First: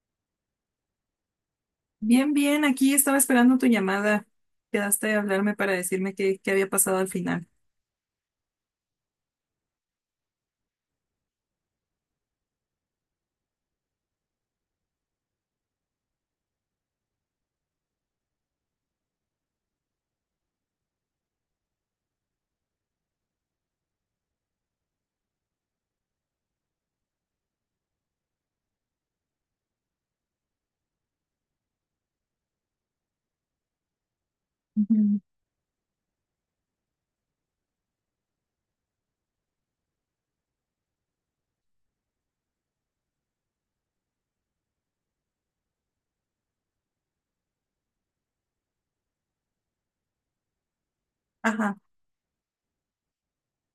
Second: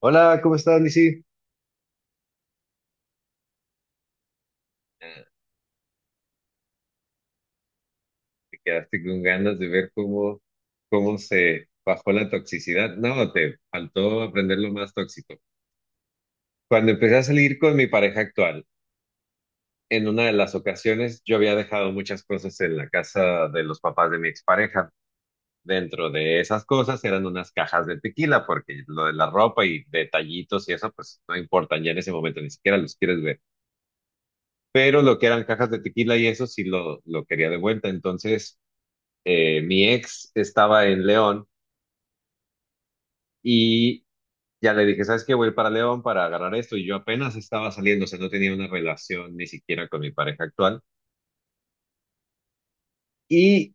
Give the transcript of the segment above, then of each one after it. Hola, ¿cómo estás, Lizzy? Bien, bien, aquí estaba esperando tu llamada. Quedaste de Ah, hablarme para decirme qué había pasado al final. te quedaste con ganas de ver cómo se bajó la toxicidad. No, te faltó aprender lo más tóxico. Cuando empecé a salir con mi pareja actual, en una de las ocasiones yo había dejado muchas cosas en la casa de los papás de mi expareja. Dentro de esas cosas eran unas cajas de tequila, porque lo de la ropa y detallitos y eso, pues no importan ya en ese momento, ni siquiera los quieres ver. Pero lo Ujú. que eran cajas de tequila y eso sí lo quería de vuelta. Entonces, mi ex estaba en León y ya le dije, ¿sabes qué? Voy para León para agarrar esto y yo apenas estaba saliendo, o sea, no tenía una relación ni siquiera con mi pareja actual. Ajá. Y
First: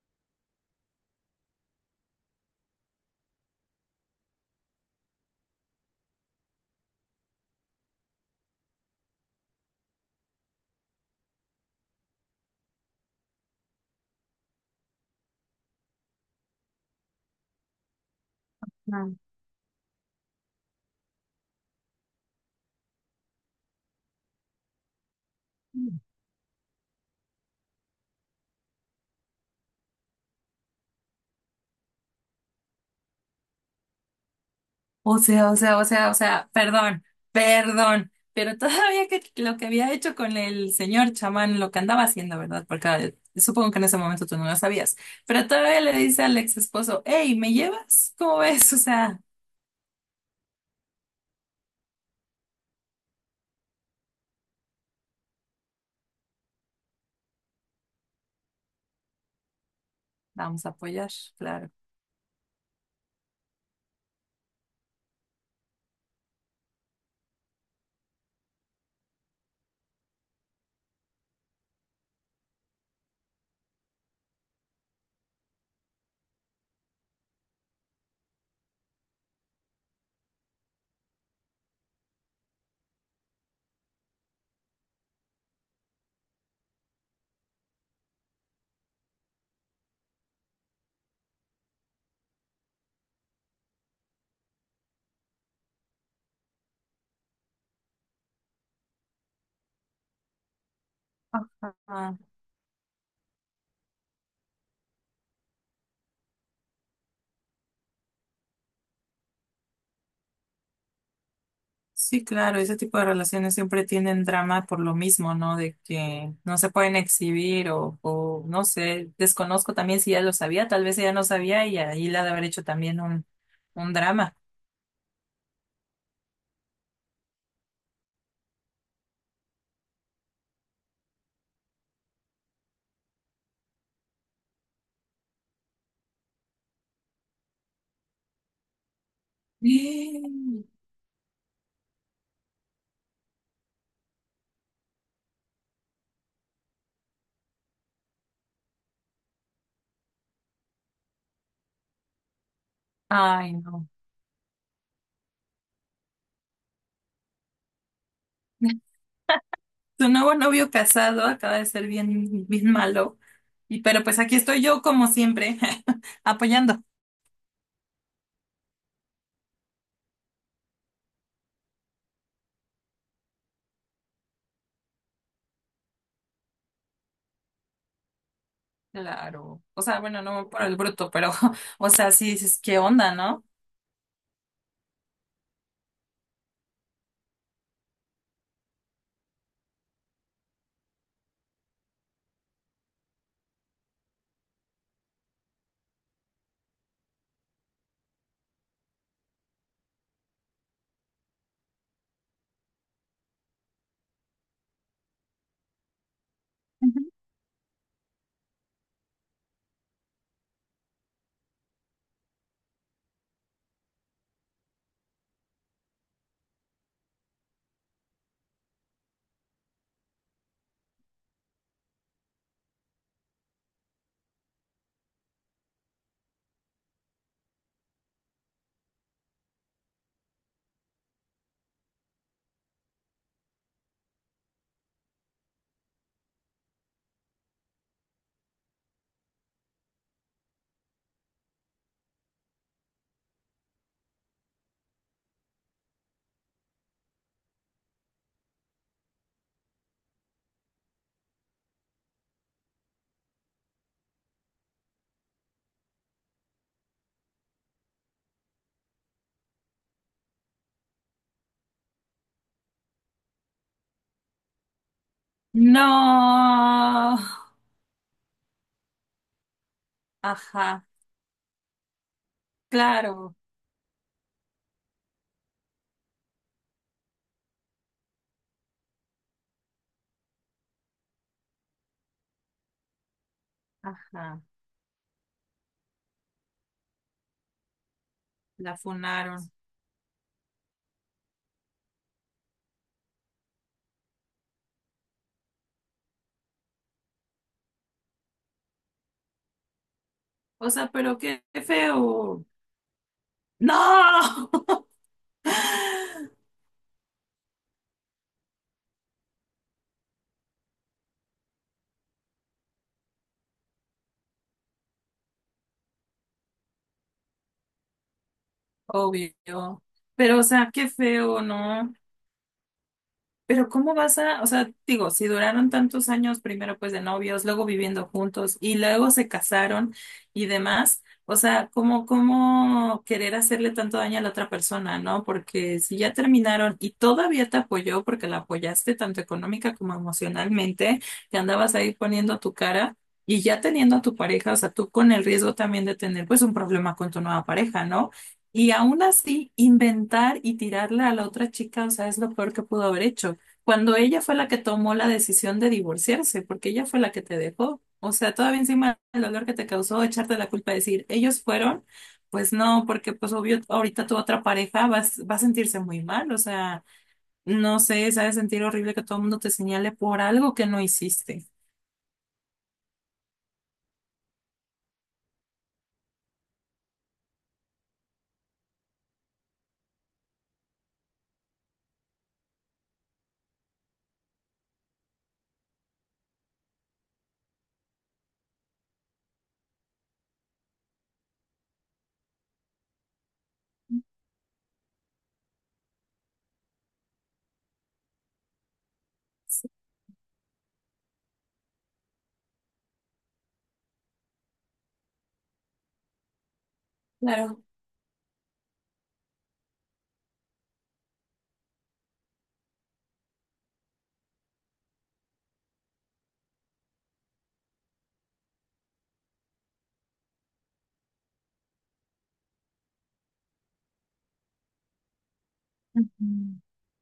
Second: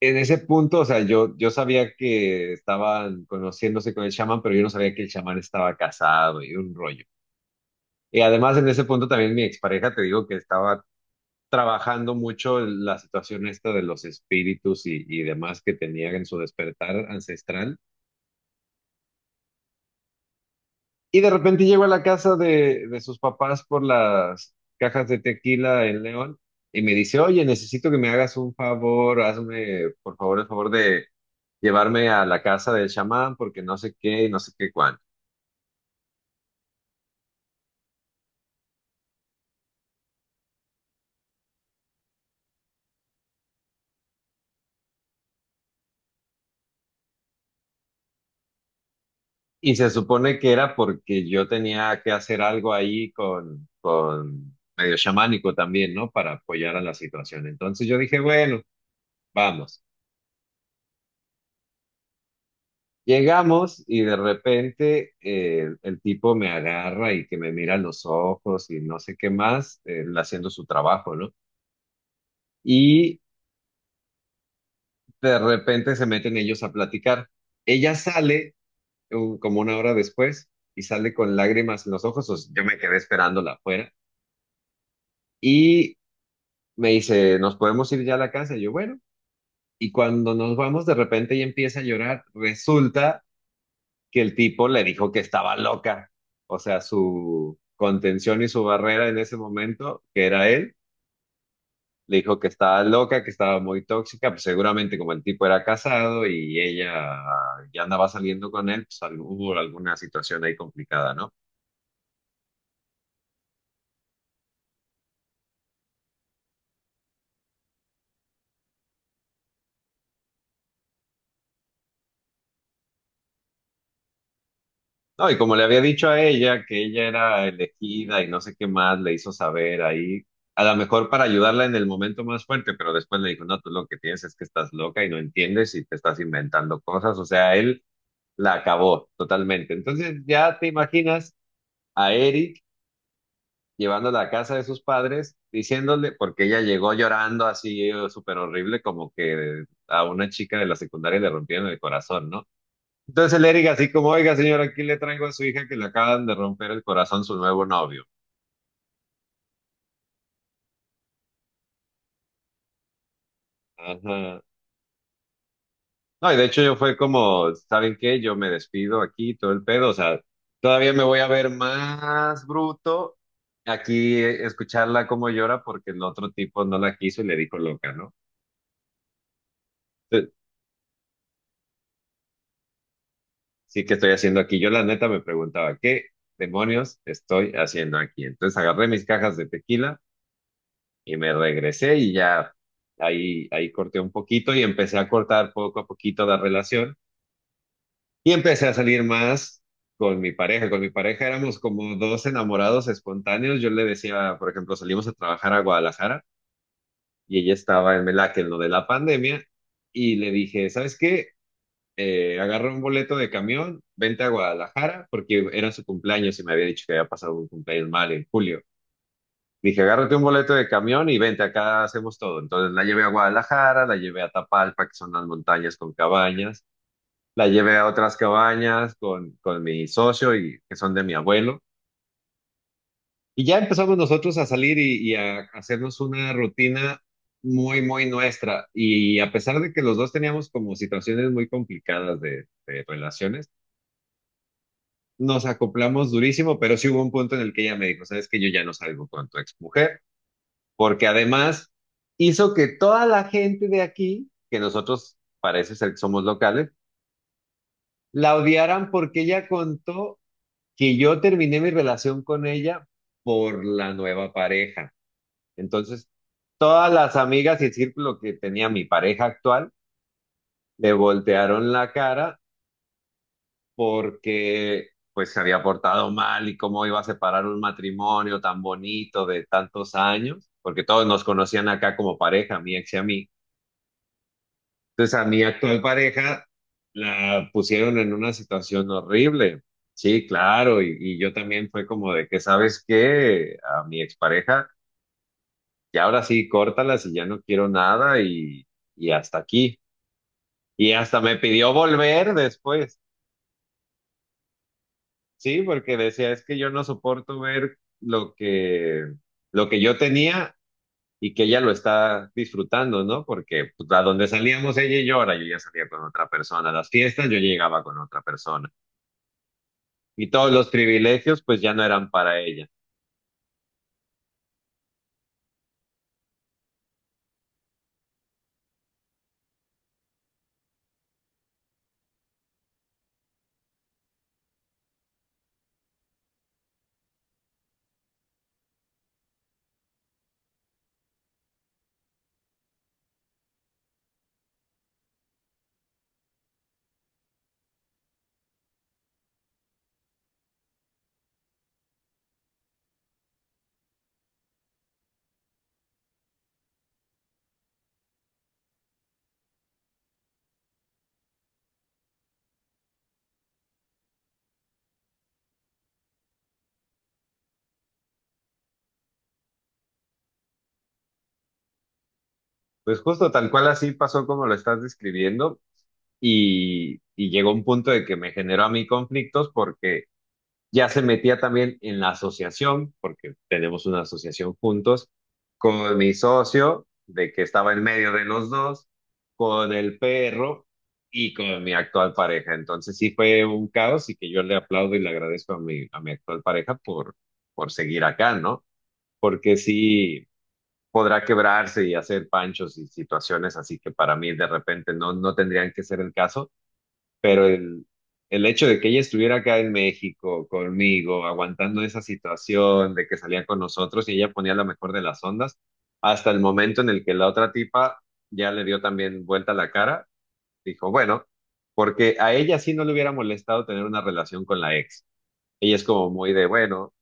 en ese punto, o sea, yo sabía que estaban conociéndose con el chamán, pero yo no sabía que el chamán estaba casado y un rollo. Y además en ese punto también mi expareja, te digo que estaba trabajando mucho la situación esta de los espíritus y demás que tenía en su despertar ancestral. Ah. Y de repente llego a la casa de sus papás por las cajas de tequila en León y me dice, oye, necesito que me hagas un favor, hazme por favor el favor de llevarme a la casa del chamán porque no sé qué y no sé qué cuándo. O sea, perdón, perdón, pero todavía que lo que había hecho con el señor chamán, lo que andaba haciendo, ¿verdad? Porque supongo que en ese momento tú no lo sabías, pero todavía le dice al ex esposo, hey, ¿me llevas? ¿Cómo ves? O sea, Y se supone que era porque yo tenía que hacer algo ahí con medio chamánico también, ¿no? Para apoyar a la situación. Entonces yo dije, bueno, vamos. vamos a apoyar, claro. Llegamos y de repente el tipo me agarra y que me mira a los ojos y no sé qué más, él haciendo su trabajo, ¿no? Y de repente se meten ellos a platicar. Ella sale como una hora después y sale con lágrimas en los ojos, o sea, yo me quedé esperándola afuera y me dice, ¿nos podemos ir ya a la casa? Y yo, bueno, y cuando nos vamos de repente ella empieza a llorar, resulta que el tipo le dijo que estaba loca. O sea, su contención y su barrera en ese momento, que era él, le Ajá. dijo que estaba loca, que estaba muy tóxica, pues seguramente como el tipo era casado y ella ya andaba saliendo con él, pues hubo alguna situación ahí complicada, ¿no? Sí, claro, ese tipo de relaciones siempre tienen drama por lo mismo, ¿no? De que no se pueden exhibir o no sé, desconozco también si ella lo sabía, tal vez ella no sabía y ahí la ha de haber hecho también un drama. No, y como le había dicho a ella que ella era elegida y no sé qué más, le hizo saber ahí, a lo mejor para ayudarla en el momento más fuerte, pero después le dijo, no, tú lo que tienes es que estás loca y no entiendes y te estás inventando cosas. O sea, él la acabó totalmente. Entonces ya te imaginas a Eric llevándola a casa de sus padres, diciéndole, porque ella llegó llorando así, súper horrible, como que a una chica de la secundaria le rompieron el corazón, ¿no? Entonces el Ay, Eric no. así como, oiga señora, aquí le traigo a su hija que le acaban de romper el corazón su nuevo novio. Tu nuevo novio casado acaba de ser bien, bien malo. Y pero pues aquí Ajá. estoy yo como siempre, No, y de hecho yo apoyando. fue como, ¿saben qué? Yo me despido aquí, todo el pedo, o sea, todavía me voy a ver más bruto aquí, escucharla como llora porque el otro tipo no la quiso y le dijo loca, ¿no? Claro. O sea, bueno, Entonces, no por el bruto, pero o sea, sí dices, ¿qué onda, no? sí, ¿que estoy haciendo aquí? Yo la neta me preguntaba, ¿qué demonios estoy haciendo aquí? Entonces agarré mis cajas de tequila y me regresé y ya ahí, ahí corté un poquito y empecé a cortar poco a poquito la relación. Y empecé a salir más con mi pareja. Con mi pareja éramos como dos enamorados espontáneos. Yo le decía, por ejemplo, salimos a trabajar a Guadalajara y ella estaba en Melaque, en lo de la pandemia, y le dije, ¿sabes qué? Agarra un boleto de camión, vente a Guadalajara, porque era su cumpleaños y me había dicho que había pasado un cumpleaños mal en julio. Dije, agárrate un boleto de camión y vente, acá hacemos todo. Entonces la llevé a Guadalajara, la llevé a Tapalpa, que son las montañas con cabañas, la llevé a otras cabañas con mi socio y que son de mi abuelo. Y ya empezamos nosotros a salir y a hacernos una rutina muy, muy nuestra. Y a pesar de que los dos teníamos como situaciones muy complicadas de relaciones, nos acoplamos durísimo, pero sí hubo un punto en el que ella me dijo, sabes que yo ya no salgo con tu exmujer, porque además hizo que toda la gente de aquí, que nosotros parece ser que somos locales, la odiaran porque ella contó que yo terminé mi relación con ella por la nueva pareja. Entonces, todas las No. amigas y el círculo que tenía mi pareja actual Ajá. le voltearon la cara Claro, porque pues se había portado mal y cómo iba a separar un matrimonio tan bonito de tantos años, porque todos nos conocían acá como pareja, mi ex y a mí. ajá, Entonces a mi actual pareja la pusieron en una la situación funaron. horrible. Sí, claro, y yo también fue como de que, ¿sabes qué? A mi expareja, y ahora sí, córtalas y ya no quiero nada y, y hasta aquí. O sea, Y pero hasta me qué pidió volver feo. después, No, sí, porque decía, es que yo no soporto ver lo que yo tenía y que ella lo está disfrutando, ¿no? Porque pues, a donde salíamos ella y yo, ahora yo ya salía con otra persona, a las fiestas yo llegaba con otra persona. obvio. Y Pero, o todos los sea, qué feo, privilegios pues ya no ¿no? eran para ella. Pero ¿cómo vas a, o sea, digo, si duraron tantos años primero pues de novios, luego viviendo juntos y luego se casaron y demás, o sea, ¿cómo querer hacerle tanto daño a la otra persona, ¿no? Porque si ya terminaron y todavía te apoyó porque la apoyaste tanto económica como emocionalmente, te andabas ahí poniendo tu cara y ya teniendo a tu pareja, o sea, tú con el riesgo también de tener pues un problema con tu nueva pareja, ¿no? Y aún así, inventar y tirarle a la otra chica, o sea, es lo peor que pudo haber hecho cuando ella fue la que tomó la decisión de divorciarse, porque ella fue la que te dejó. O sea, todavía encima el dolor que te causó echarte la culpa, decir, ellos fueron, pues no, porque pues obvio, ahorita tu otra pareja va a sentirse muy mal, o sea, no sé, se ha de sentir horrible que todo el mundo te señale por algo que no hiciste. Pues justo tal cual así pasó como lo estás describiendo y llegó un punto de que me generó a mí conflictos porque ya se metía también en la asociación, porque tenemos una asociación juntos, con mi socio, de que estaba en medio de los dos, con el perro y con mi actual pareja. Entonces sí fue un caos y que yo le aplaudo y le agradezco a mi actual pareja por seguir acá, ¿no? Porque sí, podrá quebrarse y hacer panchos y situaciones así que para mí de repente no, no tendrían que ser el caso, pero Claro. El hecho de que ella estuviera acá en México conmigo, aguantando esa situación de que salía con nosotros y ella ponía la mejor de las ondas, hasta el momento en el que la otra tipa ya le dio también vuelta la cara, dijo, bueno, porque a ella sí no le hubiera molestado tener una relación con la ex. Ella es como muy de, bueno.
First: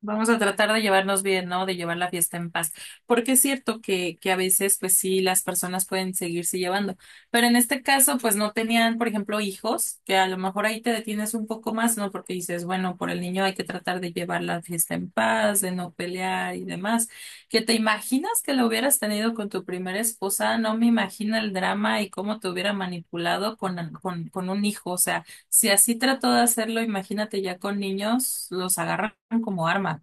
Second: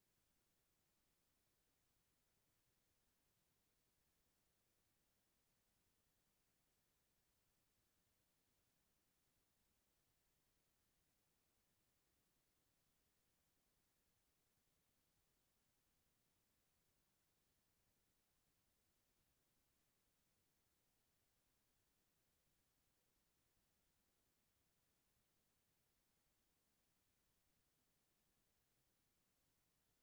Vamos a tratar de llevarnos bien, ¿no? De llevar la fiesta en paz. Porque es cierto que a veces, pues sí, las personas pueden seguirse llevando. Pero en este caso, pues no tenían, por ejemplo, hijos, que a lo mejor ahí te detienes un poco más, ¿no? Porque dices, bueno, por el niño hay que tratar de llevar la fiesta en paz, de no pelear y demás. ¿Que te imaginas que lo hubieras tenido con tu primera esposa? No me imagino el drama y cómo te hubiera manipulado con un hijo. O sea, si así trató de hacerlo, imagínate ya con niños, los agarran como arma.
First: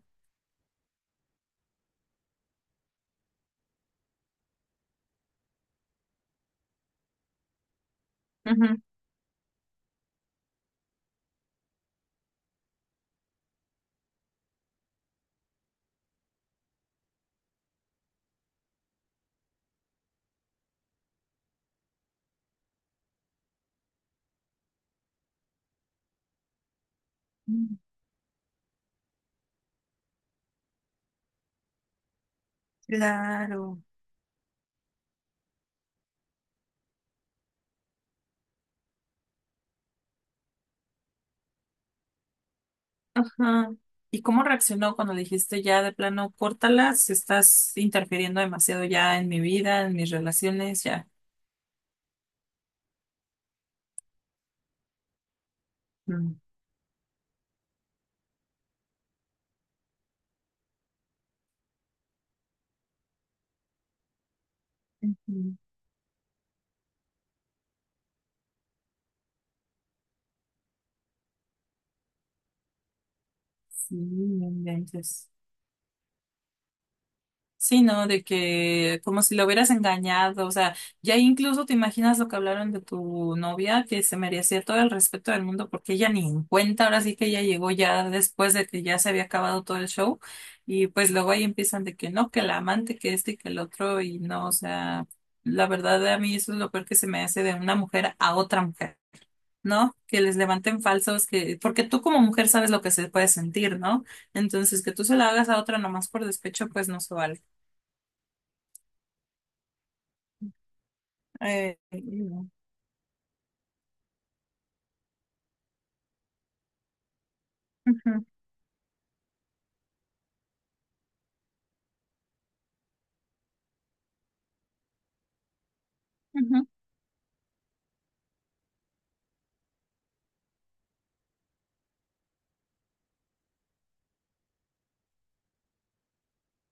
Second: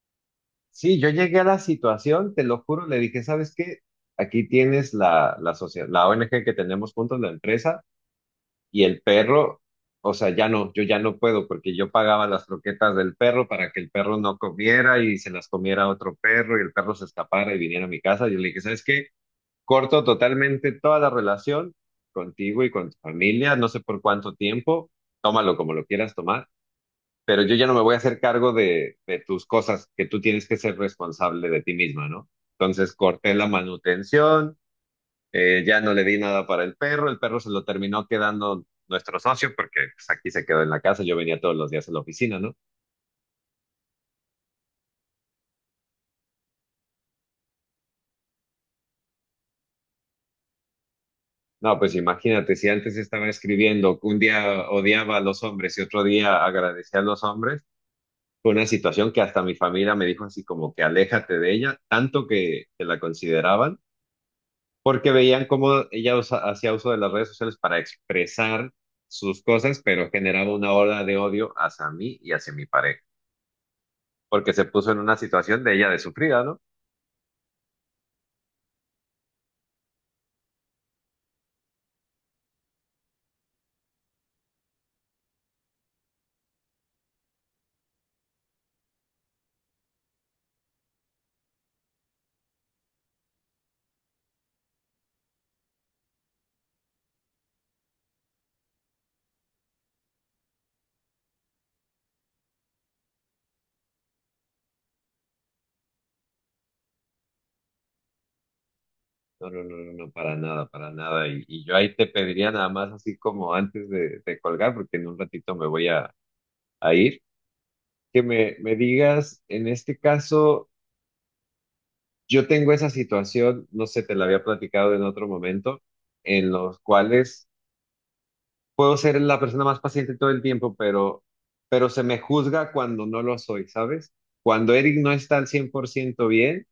Sí, yo llegué a la situación, te lo juro, le dije, ¿sabes qué? Aquí tienes la, la sociedad, la ONG que tenemos juntos, la empresa, Ujú. y el perro, o sea, ya no, yo ya no puedo, porque yo pagaba las croquetas del perro para que el perro no comiera y se las comiera otro perro y el perro se escapara y viniera a mi casa. Yo le dije, ¿sabes qué? Corto totalmente toda la relación contigo y con tu familia, no sé por cuánto tiempo, tómalo como lo quieras tomar, pero yo ya no Mm. me voy a hacer cargo de tus cosas, que tú tienes que ser responsable de ti misma, ¿no? Entonces corté la Claro. manutención, ya no le di nada para el perro se lo terminó quedando nuestro socio porque pues, aquí se quedó en la casa, yo venía todos los días a la oficina, ¿no? Ajá. ¿Y cómo reaccionó cuando le dijiste ya de plano, córtala, si estás interfiriendo demasiado ya en mi vida, en mis relaciones, ya? No, pues imagínate, si antes estaba escribiendo, un día odiaba a los hombres y otro Mm. día agradecía a los hombres, fue una situación que hasta mi familia me dijo así como que aléjate de ella, tanto que la consideraban porque veían Ujú. cómo ella hacía uso de las redes sociales para expresar sus cosas, pero generaba una ola de odio hacia mí y hacia mi pareja, Sí, no porque se puso en una inventes. situación de ella de sufrida, ¿no? Sí, ¿no? De que como si lo hubieras engañado, o sea, ya incluso te imaginas lo que hablaron de tu novia, que se merecía todo el respeto del mundo porque ella ni en cuenta, ahora sí que ella llegó ya después de que ya se había acabado todo el show y pues luego ahí empiezan de que no, que la amante, que este y que el otro y no, o sea, la verdad a mí eso es lo peor que se me hace de una mujer a otra mujer, ¿no? Que les levanten falsos, que porque tú como mujer sabes lo que se puede sentir, ¿no? Entonces que tú se la hagas a otra nomás por despecho, pues no se vale. No, no, no, no, no, para nada, para nada. Y yo ahí te No. pediría nada más así como antes de colgar, porque en un ratito me voy a ir, que Ujú, me digas, en este caso, yo tengo esa situación, no sé, te la había platicado en otro momento, en ujú. los cuales puedo ser la persona más paciente todo el tiempo, pero se me juzga cuando no lo soy, ¿sabes? Cuando Eric no está al 100% bien,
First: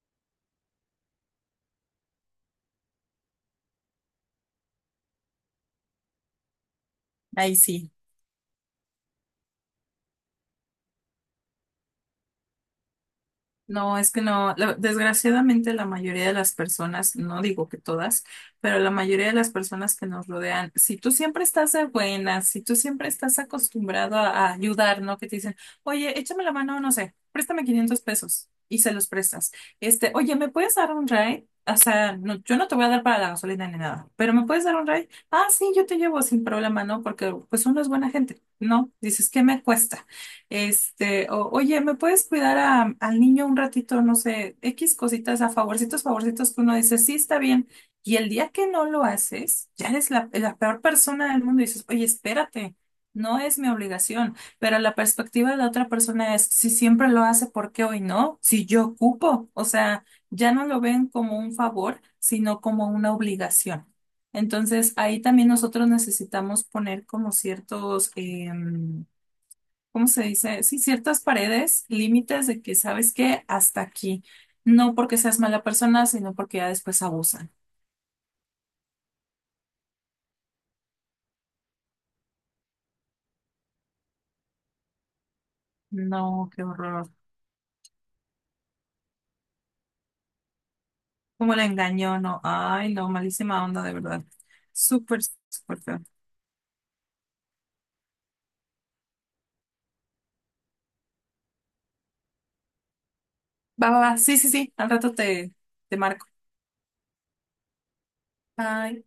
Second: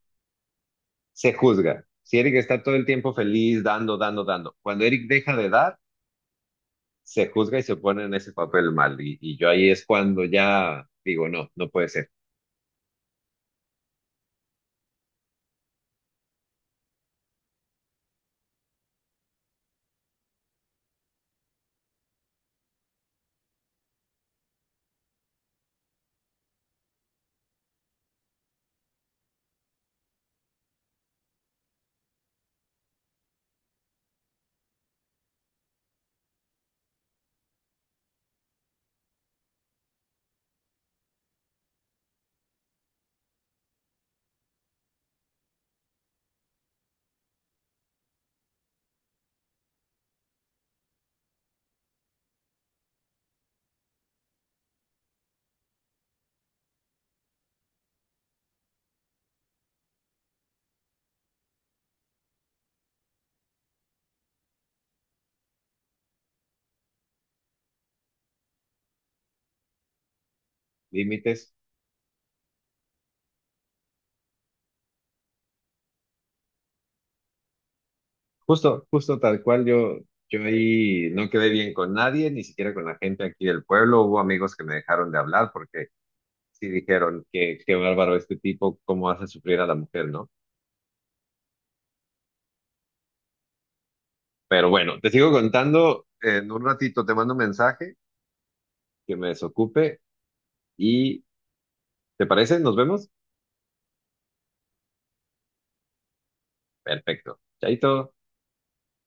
se juzga. Si Eric está todo el tiempo feliz, dando, dando, dando. Cuando Eric deja de dar, se Ahí juzga y se sí. pone en ese papel mal. Y yo ahí es cuando ya digo, no, no puede ser. No, es que no, la- desgraciadamente la mayoría de las personas, no digo que todas, pero la mayoría de las personas que nos rodean, si tú siempre estás de buenas, si tú siempre estás acostumbrado a ayudar, ¿no? Que te dicen, oye, échame la mano, no sé, préstame 500 pesos y se los prestas. Este, oye, ¿me puedes dar un ride? O sea, no, yo no te voy a dar para la gasolina ni nada, pero ¿me puedes dar un ride? Ah, sí, yo te llevo sin problema, ¿no? Porque pues uno es buena gente. No, dices, ¿qué me cuesta? Este, oye, ¿me puedes cuidar a- al niño un ratito? No sé, X cositas, a favorcitos, favorcitos que uno dice, sí, está bien. Y el día que no lo haces, ya eres la peor persona del mundo y dices, oye, espérate, no es mi obligación. Pero la perspectiva de la otra persona es, si siempre lo hace, ¿por qué hoy no? Si yo ocupo, o sea, ya no lo ven como un favor, sino como una obligación. Entonces, ahí también nosotros necesitamos poner como ciertos ¿cómo se dice? Sí, ciertas Límites. paredes, límites de que sabes que hasta aquí. No porque seas mala persona, sino porque ya después abusan. Justo, justo tal cual yo. Yo ahí no quedé bien con nadie, ni siquiera con la gente aquí del pueblo. Hubo amigos que me dejaron de hablar porque No, qué sí horror. dijeron que qué bárbaro este tipo, cómo hace sufrir a la mujer, ¿no? Cómo la engañó, no. Ay, no, malísima onda, de verdad. Pero bueno, te Súper, sigo súper feo. contando en un ratito, te mando un mensaje que me desocupe y, ¿te parece? ¿Nos vemos? Va, va, va. Sí, sí, sí. Al rato te marco. Perfecto. Chaito. Bye.